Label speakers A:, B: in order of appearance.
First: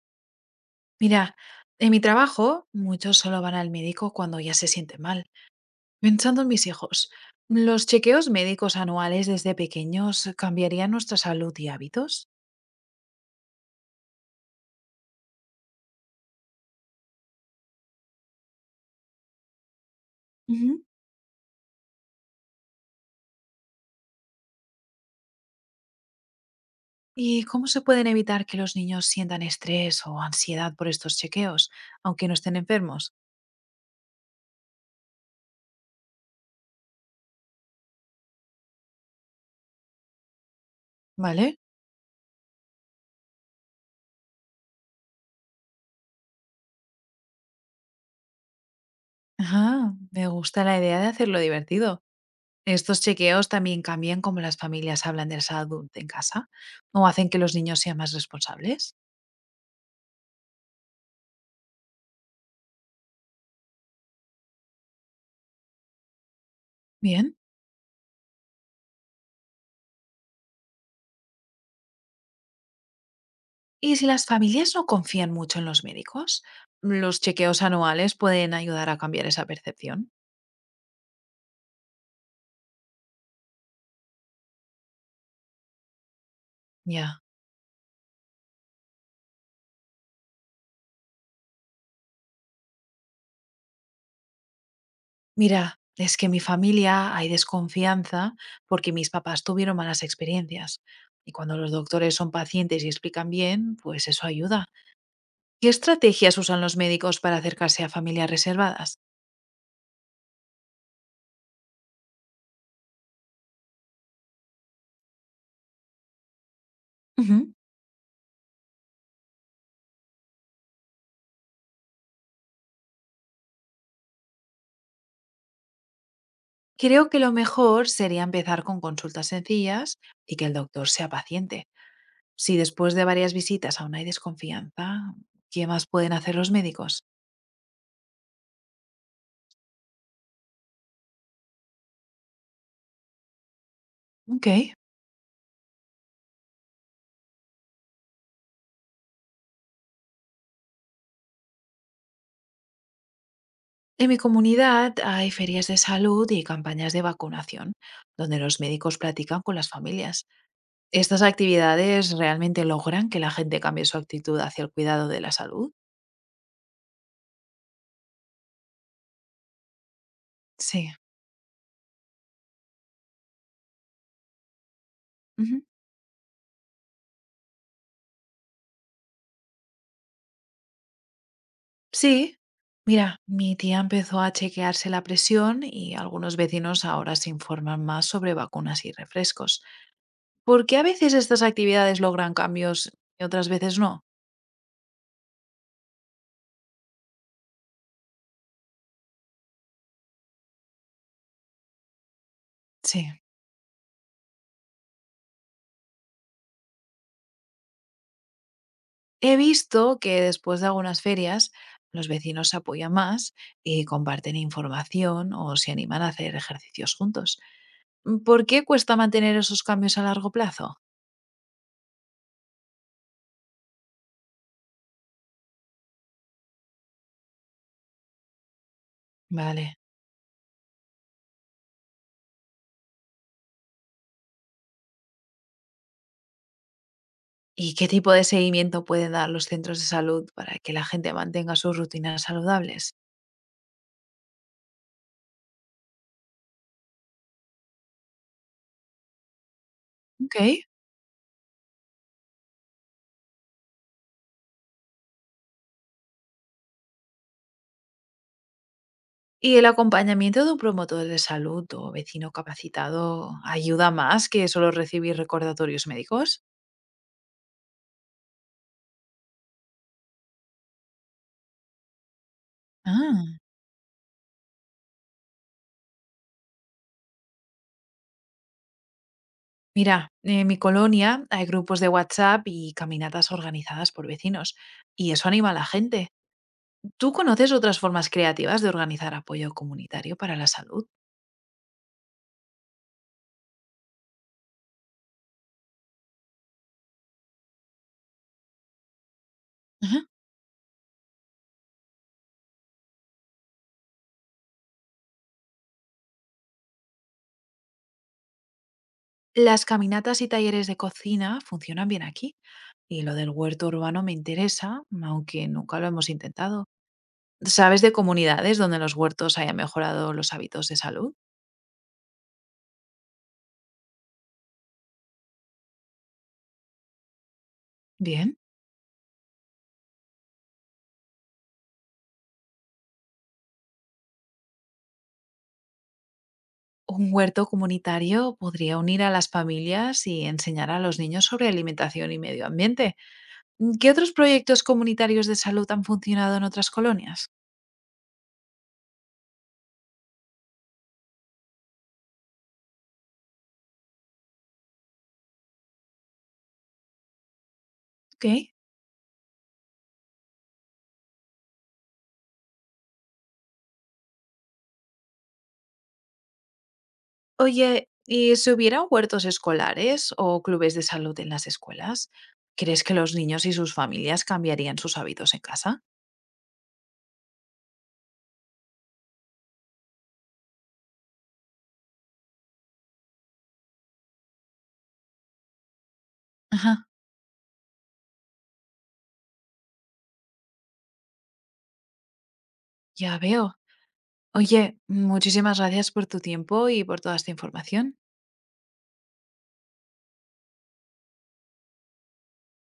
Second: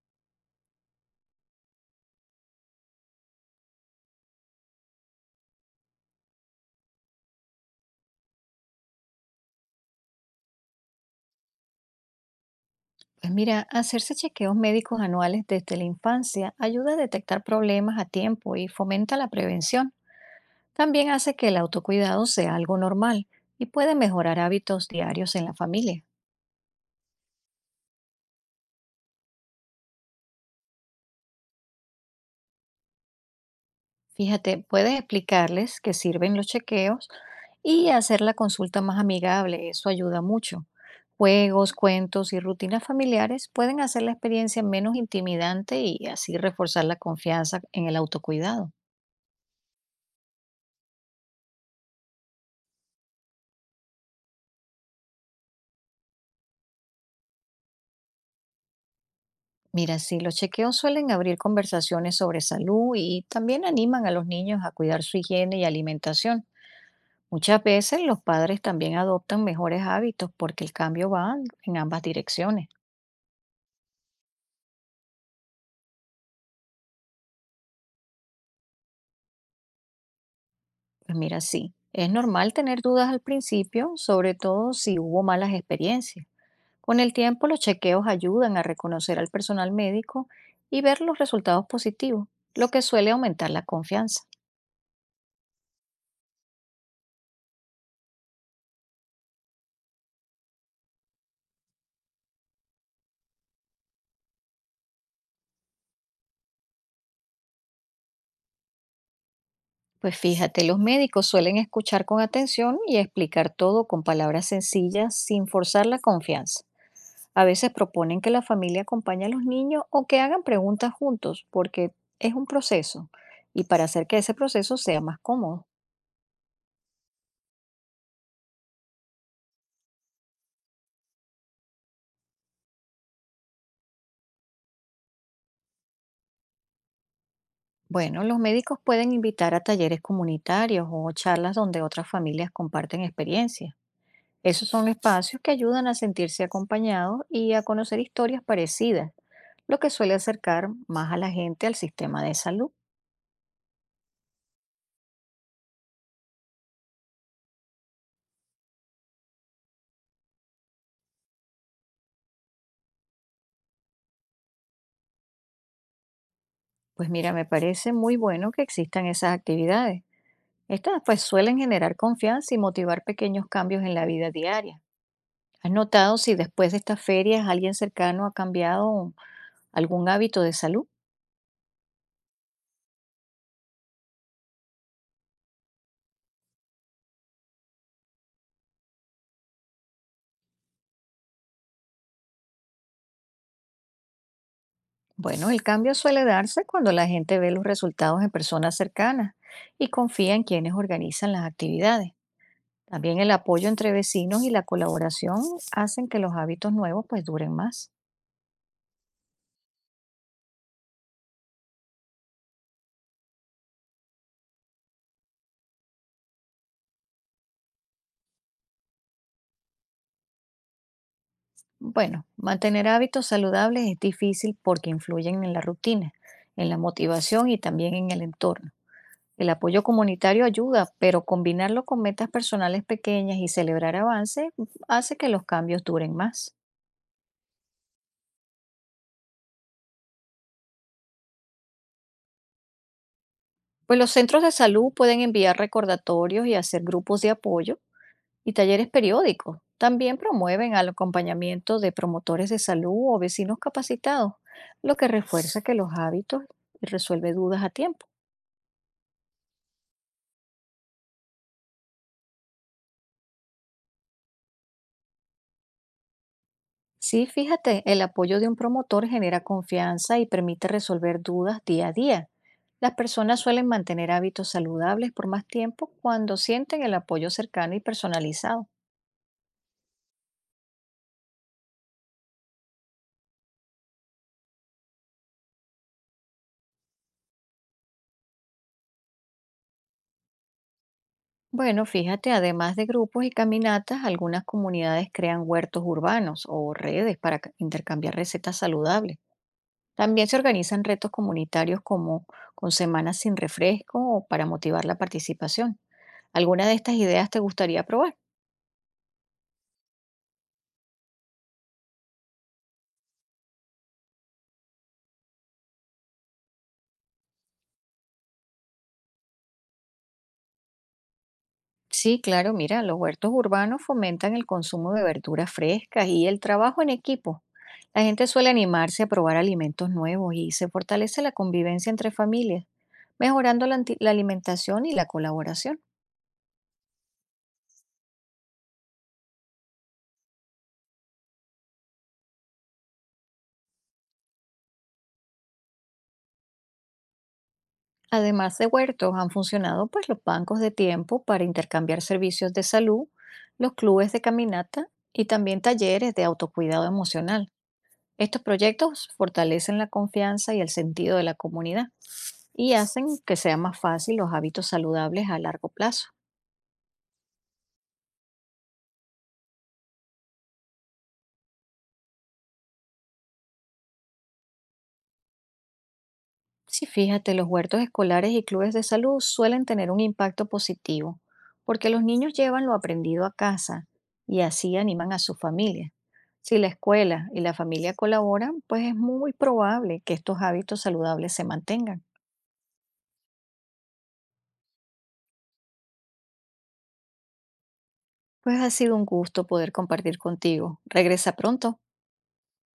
A: Mira, en mi trabajo muchos solo van al médico cuando ya se sienten mal. Pensando en mis hijos, ¿los chequeos médicos anuales desde pequeños cambiarían nuestra salud y hábitos?
B: Pues mira, hacerse chequeos médicos anuales desde la infancia ayuda a detectar problemas a tiempo y fomenta la prevención.
A: Ujú.
B: También hace que el autocuidado sea algo normal y puede mejorar hábitos diarios en la familia.
A: ¿Y cómo se pueden evitar que los niños sientan estrés o ansiedad por estos chequeos, aunque no estén enfermos?
B: Fíjate, puedes explicarles qué sirven los chequeos y hacer la consulta más amigable, eso ayuda mucho.
A: ¿Vale?
B: Juegos, cuentos y rutinas familiares pueden hacer la experiencia menos intimidante y así reforzar la confianza en el autocuidado.
A: Ajá, me gusta la idea de hacerlo divertido. ¿Estos chequeos también cambian cómo las familias hablan de la salud en casa? ¿O hacen que los niños sean más responsables?
B: Mira, sí, los chequeos suelen abrir conversaciones sobre salud y también animan a los niños a cuidar su higiene y alimentación.
A: Bien.
B: Muchas veces los padres también adoptan mejores hábitos porque el cambio va en ambas direcciones.
A: Y si las familias no confían mucho en los médicos, los chequeos anuales pueden ayudar a cambiar esa percepción.
B: Pues mira, sí, es normal tener dudas al principio, sobre todo si hubo malas experiencias. Con el
A: Ya.
B: tiempo, los chequeos ayudan a reconocer al personal médico y ver los resultados positivos, lo que suele aumentar la confianza.
A: Mira, es que en mi familia hay desconfianza porque mis papás tuvieron malas experiencias. Y cuando los doctores son pacientes y explican bien, pues eso ayuda. ¿Qué estrategias usan los médicos para acercarse a familias reservadas?
B: Pues fíjate, los médicos suelen escuchar con atención y explicar todo con palabras sencillas sin forzar la confianza. A
A: Ujú.
B: veces proponen que la familia acompañe a los niños o que hagan preguntas juntos, porque es un proceso y para hacer que ese proceso sea más cómodo.
A: Creo que lo mejor sería empezar con consultas sencillas y que el doctor sea paciente. Si después de varias visitas aún hay desconfianza, ¿qué más pueden hacer los médicos?
B: Bueno, los médicos pueden invitar a talleres comunitarios o charlas donde otras familias comparten experiencias.
A: Ok.
B: Esos son espacios que ayudan a sentirse acompañados y a conocer historias parecidas, lo que suele acercar más a la gente al sistema de salud.
A: En mi comunidad hay ferias de salud y campañas de vacunación, donde los médicos platican con las familias. ¿Estas actividades realmente logran que la gente cambie su actitud hacia el cuidado de la salud?
B: Pues mira, me parece muy bueno que existan esas actividades.
A: Sí.
B: Estas pues suelen generar confianza y motivar pequeños cambios en la vida diaria.
A: Ujú.
B: ¿Has notado si después de estas ferias alguien cercano ha cambiado algún hábito de salud?
A: Sí. Mira, mi tía empezó a chequearse la presión y algunos vecinos ahora se informan más sobre vacunas y refrescos. ¿Por qué a veces estas actividades logran cambios y otras veces no?
B: Bueno, el cambio suele darse cuando la gente ve los resultados en personas cercanas y confía en quienes organizan las actividades.
A: Sí.
B: También el apoyo entre vecinos y la colaboración hacen que los hábitos nuevos pues duren más.
A: He visto que después de algunas ferias los vecinos se apoyan más y comparten información o se animan a hacer ejercicios juntos. Mm, ¿por qué cuesta mantener esos cambios a largo plazo?
B: Bueno, mantener hábitos saludables es difícil porque influyen en la rutina, en la motivación y también en el entorno. El
A: Vale.
B: apoyo comunitario ayuda, pero combinarlo con metas personales pequeñas y celebrar avances hace que los cambios duren más.
A: ¿Y qué tipo de seguimiento pueden dar los centros de salud para que la gente mantenga sus rutinas saludables?
B: Pues los centros de salud pueden enviar recordatorios y hacer grupos de apoyo y talleres periódicos. También
A: Ok.
B: promueven al acompañamiento de promotores de salud o vecinos capacitados, lo que refuerza que los hábitos y resuelve dudas a tiempo.
A: Y el acompañamiento de un promotor de salud o vecino capacitado ayuda más que solo recibir recordatorios médicos.
B: Sí, fíjate, el apoyo de un promotor genera confianza y permite resolver dudas día a día. Las
A: Ah,
B: personas suelen mantener hábitos saludables por más tiempo cuando sienten el apoyo cercano y personalizado.
A: mira, en mi colonia hay grupos de WhatsApp y caminatas organizadas por vecinos, y eso anima a la gente. ¿Tú conoces otras formas creativas de organizar apoyo comunitario para la salud?
B: Bueno, fíjate, además de grupos y caminatas, algunas comunidades crean huertos urbanos o redes para intercambiar recetas saludables.
A: Ajá.
B: También se organizan retos comunitarios como con semanas sin refresco o para motivar la participación. ¿Alguna de estas ideas te gustaría probar?
A: Las caminatas y talleres de cocina funcionan bien aquí, y lo del huerto urbano me interesa, aunque nunca lo hemos intentado. ¿Sabes de comunidades donde los huertos hayan mejorado los hábitos de salud?
B: Sí, claro, mira, los huertos urbanos fomentan el consumo de verduras frescas y el trabajo en equipo. La gente
A: Bien.
B: suele animarse a probar alimentos nuevos y se fortalece la convivencia entre familias, mejorando la, la alimentación y la colaboración.
A: Un huerto comunitario podría unir a las familias y enseñar a los niños sobre alimentación y medio ambiente. Mm, ¿qué otros proyectos comunitarios de salud han funcionado en otras colonias?
B: Además de huertos, han funcionado pues los bancos de tiempo para intercambiar servicios de salud, los clubes de caminata y también talleres de autocuidado emocional.
A: Ok.
B: Estos proyectos fortalecen la confianza y el sentido de la comunidad y hacen que sea más fácil los hábitos saludables a largo plazo.
A: Oye, ¿y si hubiera huertos escolares o clubes de salud en las escuelas? ¿Crees que los niños y sus familias cambiarían sus hábitos en casa?
B: Sí, fíjate, los huertos escolares y clubes de salud suelen tener un impacto positivo porque los niños llevan lo aprendido a casa y así animan a su familia. Si la
A: Ajá,
B: escuela y la familia colaboran, pues es muy probable que estos hábitos saludables se mantengan.
A: ya veo. Oye, muchísimas gracias por tu tiempo y por toda esta información.
B: Pues ha sido un gusto poder compartir contigo. Regresa pronto.